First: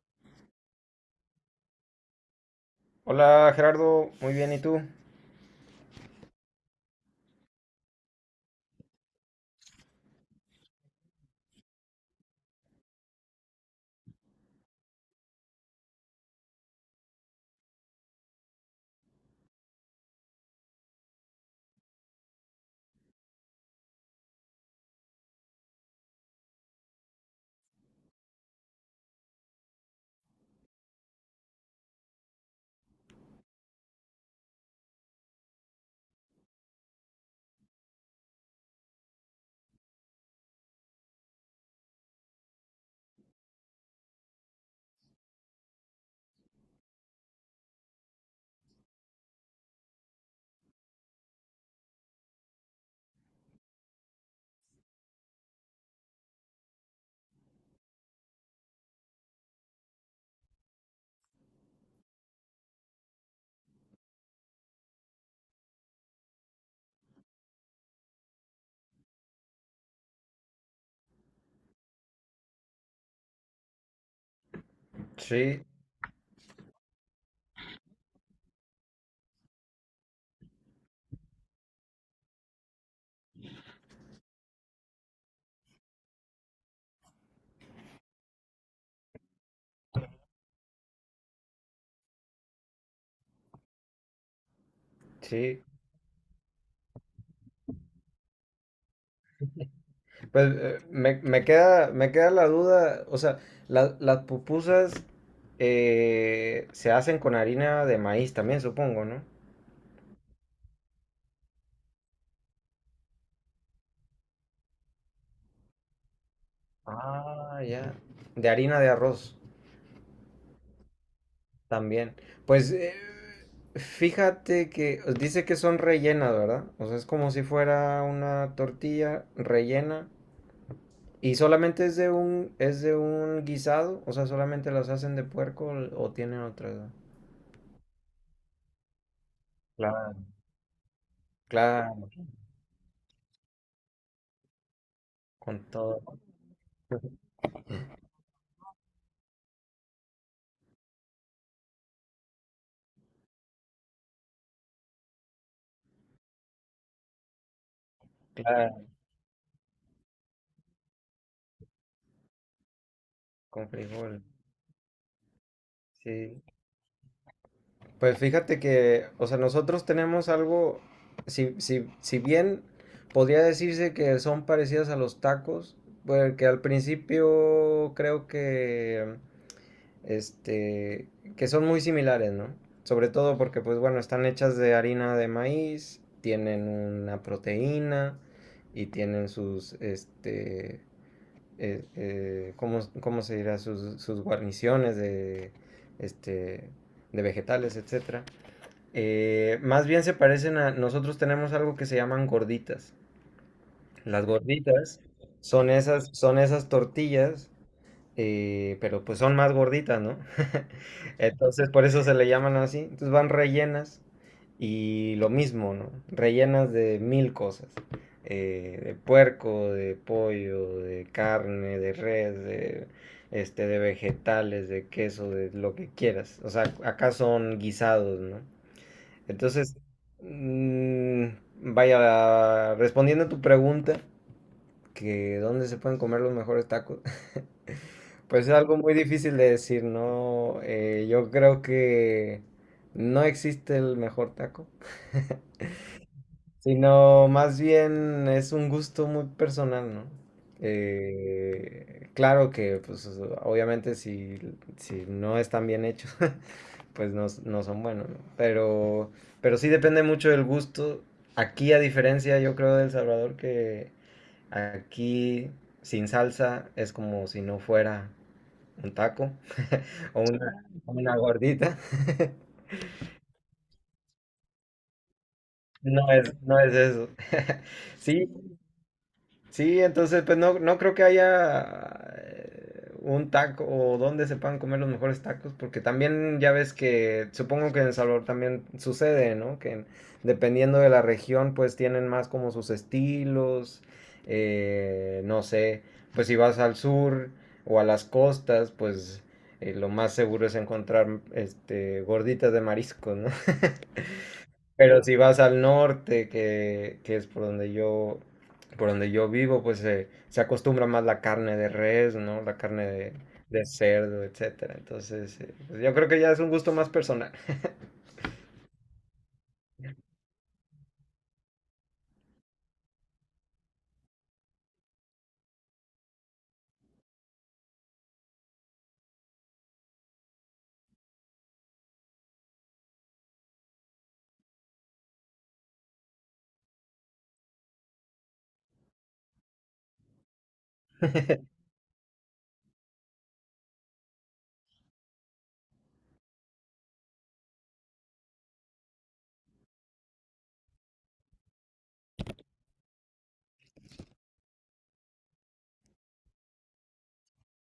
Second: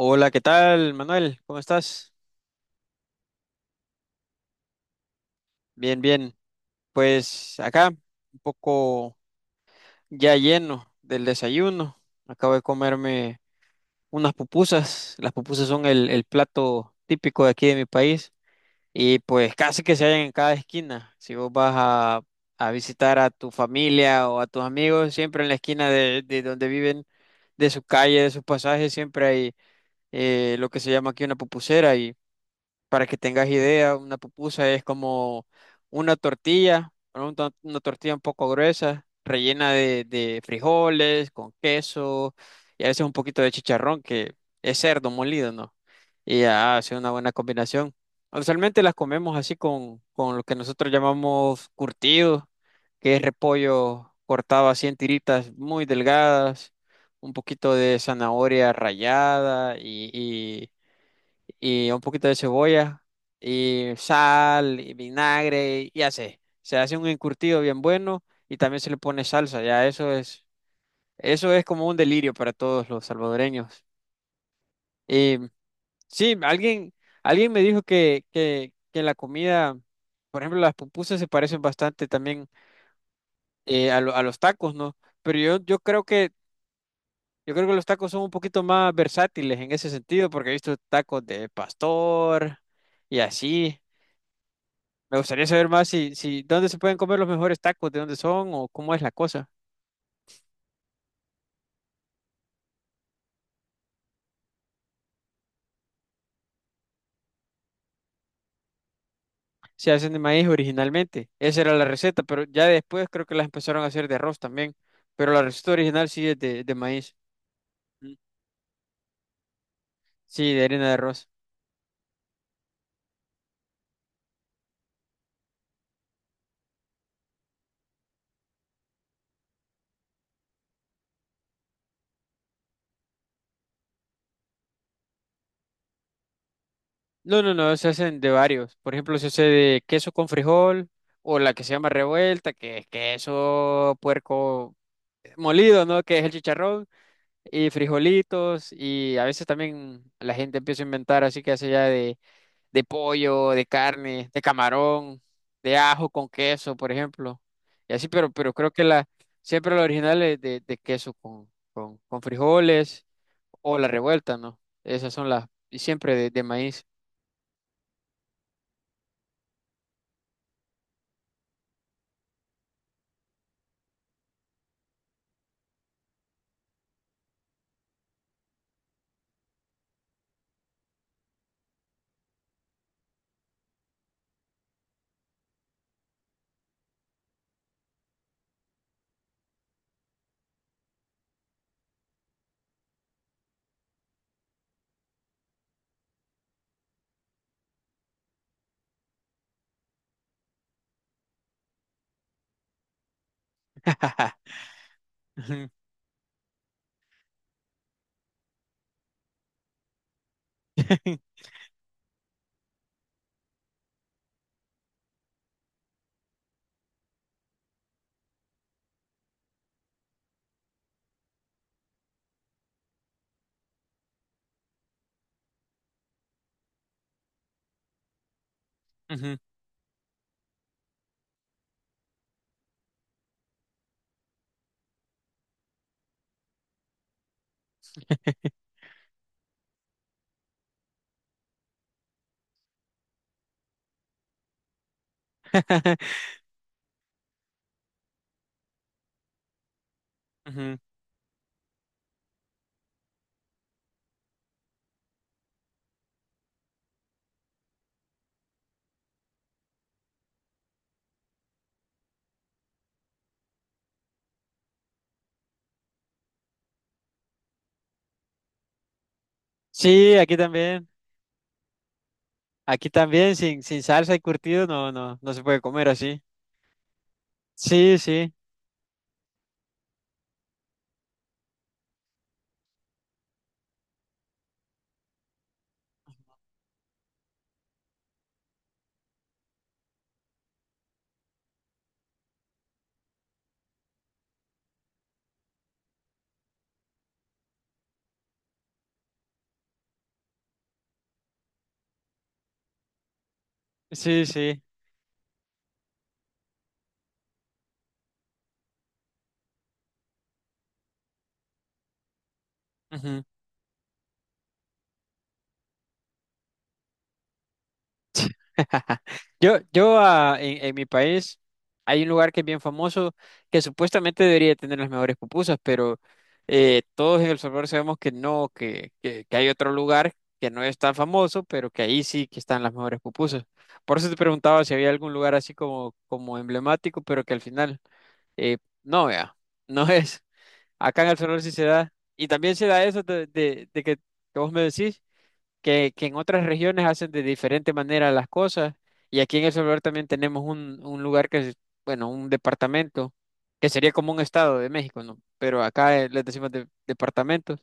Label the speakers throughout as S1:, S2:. S1: Hola, ¿qué tal, Manuel? ¿Cómo estás?
S2: Hola Gerardo, muy bien, ¿y tú?
S1: Bien, bien. Pues acá, un poco ya lleno del desayuno. Acabo de comerme unas pupusas. Las pupusas son el plato típico de aquí de mi país, y pues casi que se hallan en cada esquina. Si vos vas a visitar a tu familia o a tus amigos, siempre en la esquina de donde viven, de su calle, de sus pasajes, siempre hay lo que se llama aquí una pupusera. Para que tengas idea, una pupusa es como una tortilla, ¿no? Una tortilla un poco gruesa, rellena de frijoles, con queso y a veces un poquito de chicharrón, que es cerdo molido, ¿no? Y ya hace una buena combinación. Usualmente las comemos así con lo que nosotros llamamos curtido, que es repollo cortado así en tiritas muy delgadas, un poquito de zanahoria rallada y un poquito de cebolla y sal y vinagre y así. Se hace un encurtido bien bueno y también se le pone salsa, ya eso es como un delirio para todos los salvadoreños. Y
S2: Sí,
S1: sí, alguien me dijo que la comida, por ejemplo, las pupusas se parecen bastante también, a los tacos, ¿no? Pero yo creo que, yo creo que los tacos son un poquito más versátiles en ese sentido, porque he visto tacos de pastor y así. Me gustaría
S2: sí.
S1: saber más si dónde se pueden comer los mejores tacos, de dónde son o cómo es la cosa.
S2: Pues me queda, me queda la duda, o sea, las pupusas se hacen con harina de maíz también, supongo, ¿no?
S1: Se hacen de maíz originalmente. Esa era la receta, pero ya después creo que las empezaron a hacer de arroz también. Pero la receta original sí es de maíz.
S2: Ah, ya.
S1: Mm.
S2: De harina de arroz
S1: Sí, de harina de arroz.
S2: también. Pues fíjate que dice que son rellenas, ¿verdad? O sea, es como si fuera una tortilla rellena. ¿Y solamente es de un guisado? O sea, ¿solamente las hacen de puerco o tienen otra?
S1: No, se hacen de varios. Por ejemplo, se hace de queso
S2: Claro,
S1: con frijol o la que se llama
S2: claro,
S1: revuelta, que es queso puerco,
S2: con
S1: molido,
S2: todo,
S1: ¿no? Que es el chicharrón y frijolitos, y a veces también la gente empieza a inventar, así que hace ya de pollo, de carne, de camarón, de ajo con queso, por ejemplo. Y así, pero creo que
S2: claro,
S1: la, siempre la original es de queso con frijoles,
S2: con
S1: o la
S2: frijol.
S1: revuelta, ¿no? Esas son las, y siempre
S2: Sí.
S1: de maíz.
S2: Pues fíjate que, o sea, nosotros tenemos algo, si bien podría decirse que son parecidas a los tacos, porque al principio creo que este, que son muy similares, ¿no? Sobre todo porque, pues bueno, están hechas de harina de maíz, tienen una proteína y tienen sus, ¿cómo, cómo se dirá? Sus, sus guarniciones de, este, de vegetales, etcétera. Más bien se parecen a, nosotros tenemos algo que se llaman gorditas. Las gorditas
S1: Ujú,
S2: son esas tortillas, pero pues son más gorditas, ¿no? Entonces por eso se le llaman así. Entonces van rellenas y lo mismo, ¿no? Rellenas de mil cosas, de puerco, de pollo, de carne, de res, de, de vegetales, de queso, de lo que quieras. O sea, acá son guisados, ¿no?
S1: ujú,
S2: Entonces, mm, vaya, respondiendo a tu pregunta, que dónde se pueden comer los mejores tacos. Pues es algo muy difícil de decir, ¿no? Yo creo que no existe el mejor taco, sino más bien es un gusto muy personal, ¿no?
S1: ujú.
S2: Claro que, pues, obviamente si, si no están bien hechos, pues no, no son buenos, ¿no? Pero sí depende mucho del gusto. Aquí, a diferencia, yo creo, de El Salvador, que aquí sin salsa es como si no fuera un taco
S1: Sí, aquí también.
S2: o una gordita.
S1: Aquí también, sin salsa y curtido, no se puede comer
S2: No
S1: así.
S2: es, no es eso.
S1: Sí,
S2: Sí,
S1: sí,
S2: sí, entonces pues no, no creo que haya un taco o donde se puedan comer los mejores tacos, porque también ya ves que supongo que en El Salvador también sucede, ¿no? Que en- dependiendo de la región pues tienen más como sus estilos, no sé, pues si vas al sur o a las costas pues lo más seguro es encontrar este gorditas de marisco, ¿no?
S1: sí, sí.
S2: Pero si vas al norte, que es por donde yo vivo, pues se acostumbra más la carne de res, ¿no? La carne
S1: Ujú.
S2: de cerdo, etcétera. Entonces, pues yo creo que ya es un gusto más personal.
S1: En mi país hay un lugar que es bien famoso, que supuestamente debería tener las mejores pupusas, pero todos en El Salvador sabemos que no, que hay otro lugar que no es tan famoso, pero que ahí sí que están las mejores pupusas. Por eso te preguntaba si había algún lugar así como, como emblemático, pero que al final, eh, no, vea, no es. Acá en El Salvador sí se da. Y también se da eso de que vos me decís que en otras regiones hacen de diferente manera las cosas. Y aquí en El Salvador también tenemos un lugar que es, bueno, un departamento, que sería como un estado de México, ¿no? Pero acá, les decimos departamentos.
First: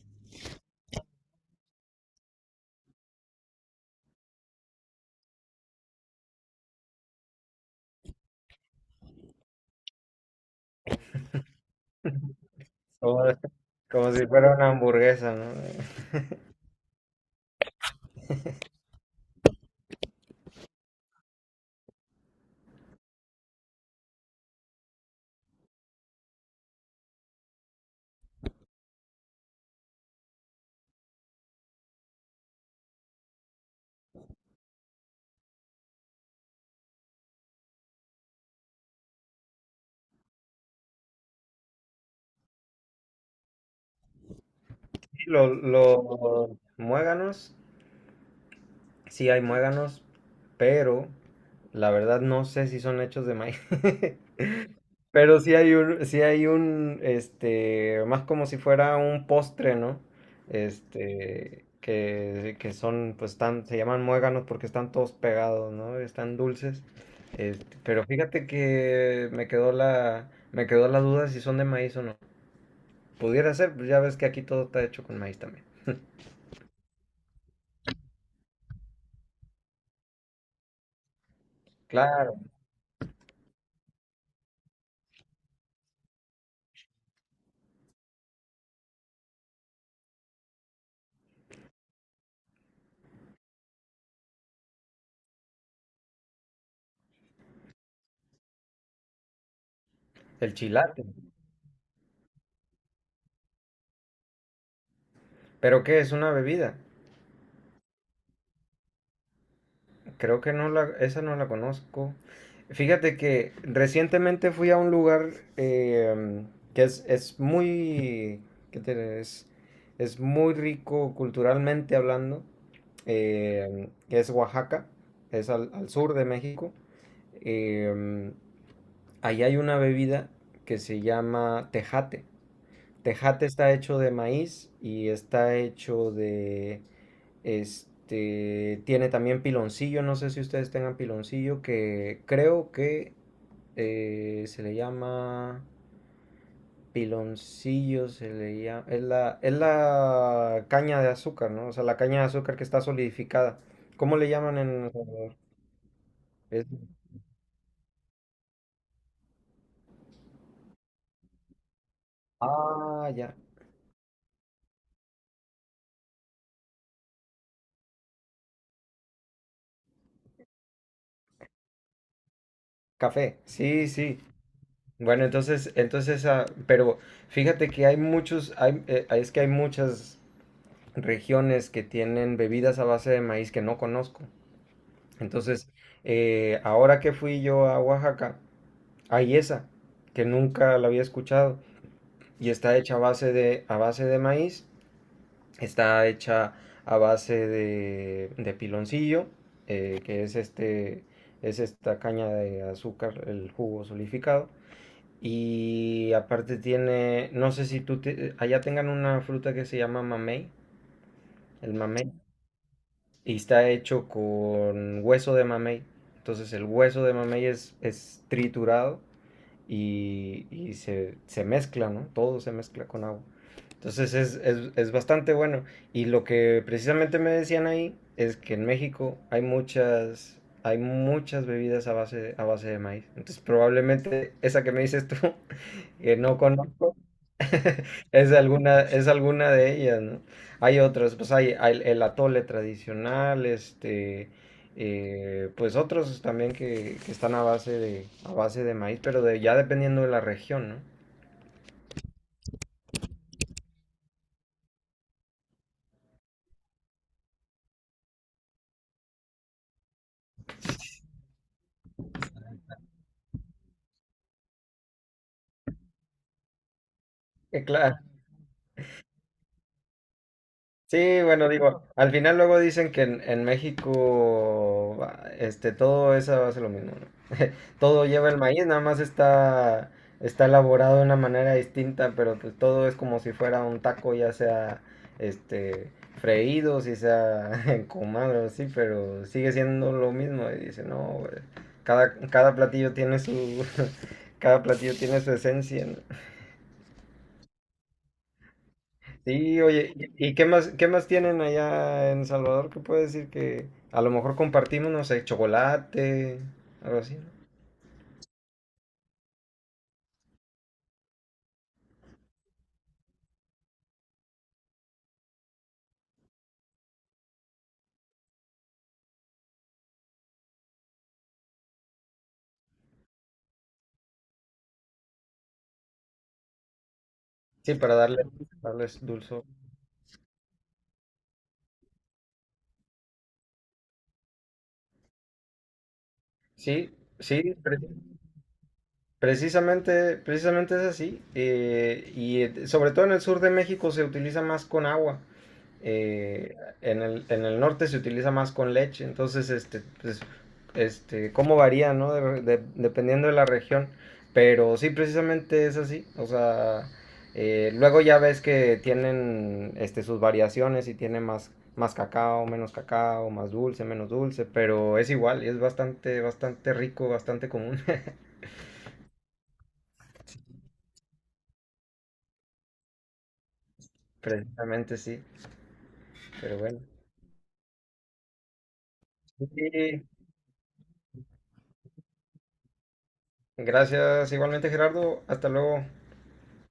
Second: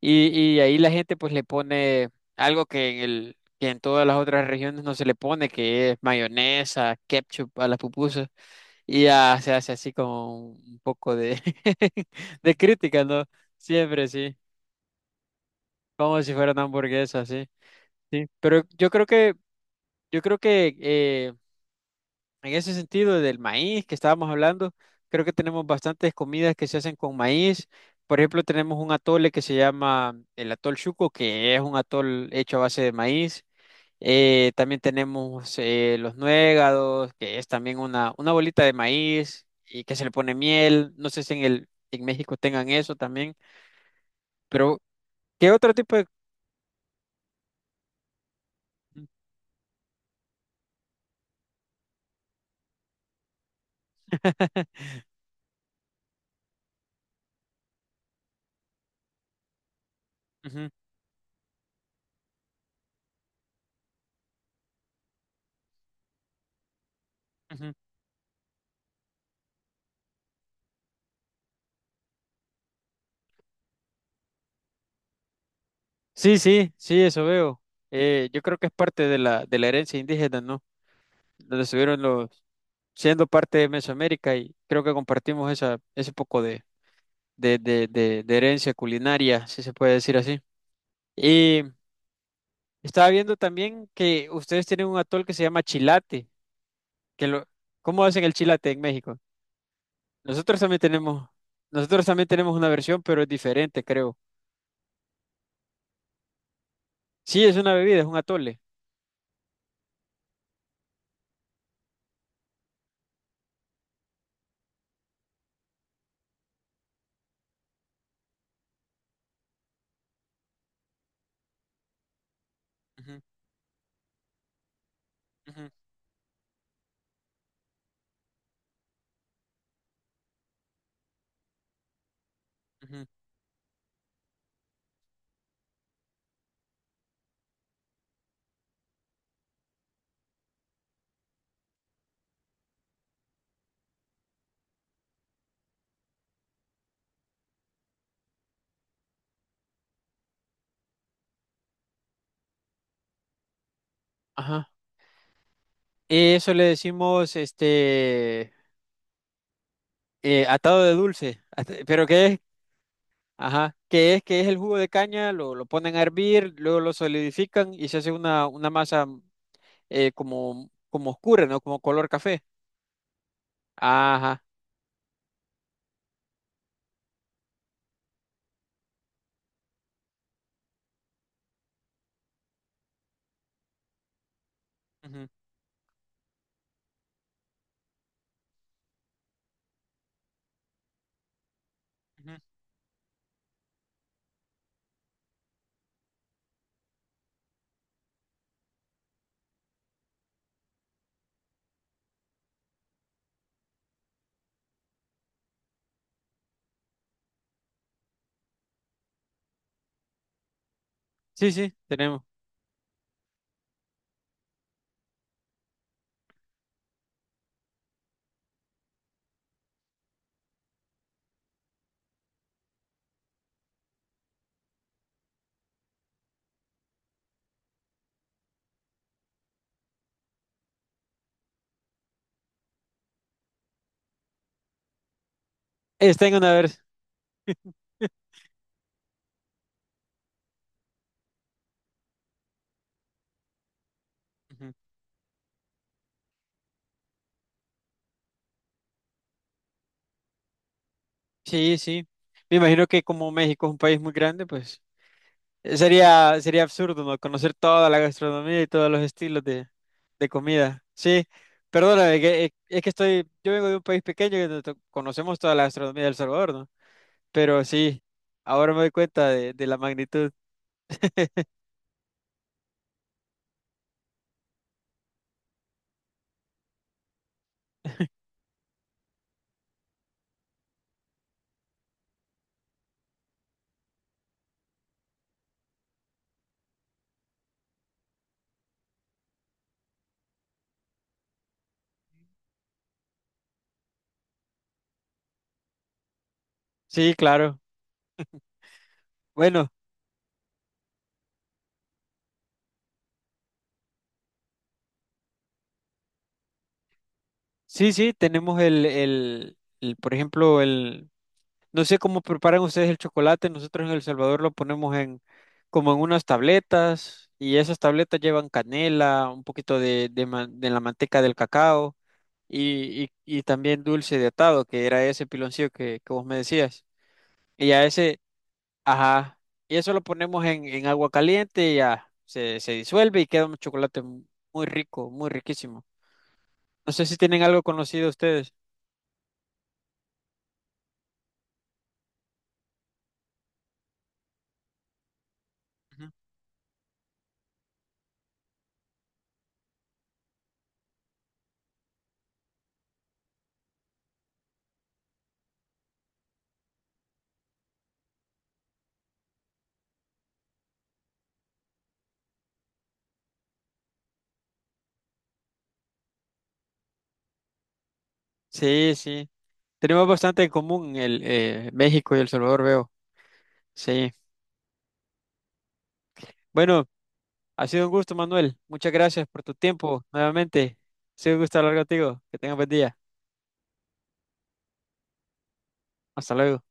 S1: Y, y ahí la gente pues le pone algo que en que en todas las otras regiones no se le pone, que es mayonesa, ketchup a las pupusas. Y ya se hace así como un poco de, de crítica,
S2: Como,
S1: ¿no? Siempre,
S2: como si
S1: sí.
S2: fuera una hamburguesa, ¿no?
S1: Como si fuera una hamburguesa, sí. Sí. Pero yo creo que, yo creo que, en ese sentido del maíz que estábamos hablando, creo que tenemos bastantes comidas que se hacen con maíz. Por ejemplo, tenemos un atole que se llama el atol chuco, que es un atol hecho a base de maíz. También tenemos, los nuegados, que es también una bolita de maíz y que se le pone miel. No sé si en el, en México tengan eso también, pero
S2: Y
S1: ¿qué otro tipo de...
S2: lo muéganos. Sí hay muéganos, pero la verdad no sé si son hechos de maíz. Pero sí hay un, más como si fuera un postre, ¿no?
S1: Ujú,
S2: Este, que son, pues están, se llaman muéganos porque están todos pegados, ¿no? Están dulces.
S1: ujú.
S2: Este, pero fíjate que me quedó la duda si son de maíz o no. Pudiera ser, pues ya ves que aquí todo está hecho con maíz también.
S1: Sí, sí, sí, eso veo. Yo creo que es parte de la herencia indígena, ¿no? Donde estuvieron
S2: Claro,
S1: los, siendo parte de Mesoamérica, y creo que compartimos esa, ese poco de herencia culinaria, si se puede decir así. Y estaba viendo también que ustedes tienen un atol que se llama chilate, que lo, ¿cómo hacen el chilate en México?
S2: el
S1: Nosotros también
S2: chilate.
S1: tenemos, nosotros también tenemos una versión, pero es diferente, creo.
S2: ¿Pero qué es una bebida?
S1: Sí, es una bebida, es un atole.
S2: Creo que no la, esa no la conozco. Fíjate que recientemente fui a un lugar, eh, que es muy, ¿qué te diré? Es muy rico culturalmente hablando,
S1: Ujú,
S2: que es Oaxaca, es
S1: ujú,
S2: al, al sur de México. Eh, Ahí hay una bebida que se llama tejate.
S1: ujú.
S2: Tejate está hecho de maíz y está hecho de tiene también piloncillo, no sé si ustedes tengan piloncillo, que creo que se le llama piloncillo, se le llama, es la caña de azúcar, ¿no? O sea, la caña de azúcar que está solidificada. ¿Cómo le llaman
S1: Ajá.
S2: en El Salvador?
S1: Eso le
S2: Es-
S1: decimos, este, atado de dulce. At- ¿Pero qué es?
S2: ah, ya,
S1: Ajá, ¿qué es? ¿Qué es el jugo de caña? Lo ponen a hervir, luego lo solidifican y se hace una masa, como, como oscura, ¿no? Como color café.
S2: café. Sí, sí.
S1: Ajá.
S2: Bueno, entonces, entonces, ah, pero fíjate que hay muchos, hay, es que hay muchas regiones que tienen bebidas a base de maíz que no conozco.
S1: Ujú,
S2: Entonces, ahora que fui yo a Oaxaca, hay esa que nunca la había escuchado
S1: ujú.
S2: y está hecha a base de maíz, está hecha a base de piloncillo, que es este, es esta caña de azúcar, el jugo solidificado. Y aparte tiene, no sé si tú te- allá tengan una fruta que se llama mamey,
S1: Sí, sí,
S2: el mamey.
S1: tenemos.
S2: Y está hecho con hueso de mamey. Entonces el hueso de mamey es triturado y se mezcla, ¿no? Todo se mezcla con agua. Entonces es bastante bueno. Y lo que precisamente me decían ahí es que en México hay muchas bebidas a base de maíz. Entonces probablemente esa que me dices tú, que
S1: Está en
S2: no
S1: una versión.
S2: conozco, es alguna, es alguna de ellas, ¿no? Hay otras, pues hay el atole tradicional,
S1: Ujú.
S2: pues otros también que están a base de maíz, pero de, ya dependiendo de la región, ¿no?
S1: Sí, sí. Me imagino que como México es un país muy grande, pues, sería absurdo, ¿no? Conocer toda la gastronomía y todos los estilos de comida. Sí, perdóname, es que estoy, yo vengo de un país pequeño que no to- conocemos toda la gastronomía del Salvador, ¿no? Pero
S2: Claro.
S1: sí, ahora me doy cuenta de la magnitud.
S2: Sí, bueno, digo, al final luego dicen que en México, ah, todo eso hace lo mismo, ¿no? Todo lleva el maíz, nada más está, está elaborado de una manera distinta, pero pues todo es como si fuera un taco, ya sea, este, freído, si sea encumado, así, pero sigue siendo lo mismo. Y dice, no, güey, cada, cada platillo tiene su, cada platillo tiene su esencia, ¿no?
S1: Sí, claro.
S2: Sí,
S1: Bueno,
S2: oye, y qué más tienen allá en Salvador? ¿Qué puede decir que a lo mejor compartimos, no sé, chocolate, algo así, ¿no?
S1: sí, sí, tenemos por ejemplo, el, no sé cómo preparan ustedes el chocolate. Nosotros en El Salvador lo ponemos en como en unas tabletas, y esas tabletas llevan canela, un poquito de la manteca del cacao y también dulce de atado, que era ese piloncillo que vos me decías. Y
S2: Sí,
S1: a
S2: para
S1: ese,
S2: darle, darles
S1: ajá,
S2: dulzor.
S1: y eso lo ponemos en agua caliente y ya se disuelve y queda un chocolate muy rico, muy riquísimo.
S2: Sí,
S1: No sé si tienen
S2: sí,
S1: algo
S2: pero-
S1: conocido ustedes.
S2: precisamente, precisamente es así. Y sobre todo en el sur de México se utiliza más con agua.
S1: Ujú.
S2: eh, en el, en el norte se utiliza más con leche. Entonces, pues, cómo varía, ¿no? De- dependiendo de la región. Pero sí, precisamente es así. O sea, luego ya ves que tienen este, sus variaciones y tiene más, más cacao, menos cacao, más dulce, menos dulce. Pero es igual, es bastante, bastante rico, bastante común.
S1: Sí, sí. Tenemos bastante en común, el México y El Salvador, veo. Sí.
S2: Precisamente sí, pero bueno.
S1: Bueno, ha sido un gusto, Manuel. Muchas gracias por tu tiempo
S2: Sí,
S1: nuevamente. Ha sido un gusto hablar contigo. Que tengas buen día.
S2: gracias igualmente Gerardo, hasta luego.
S1: Hasta luego.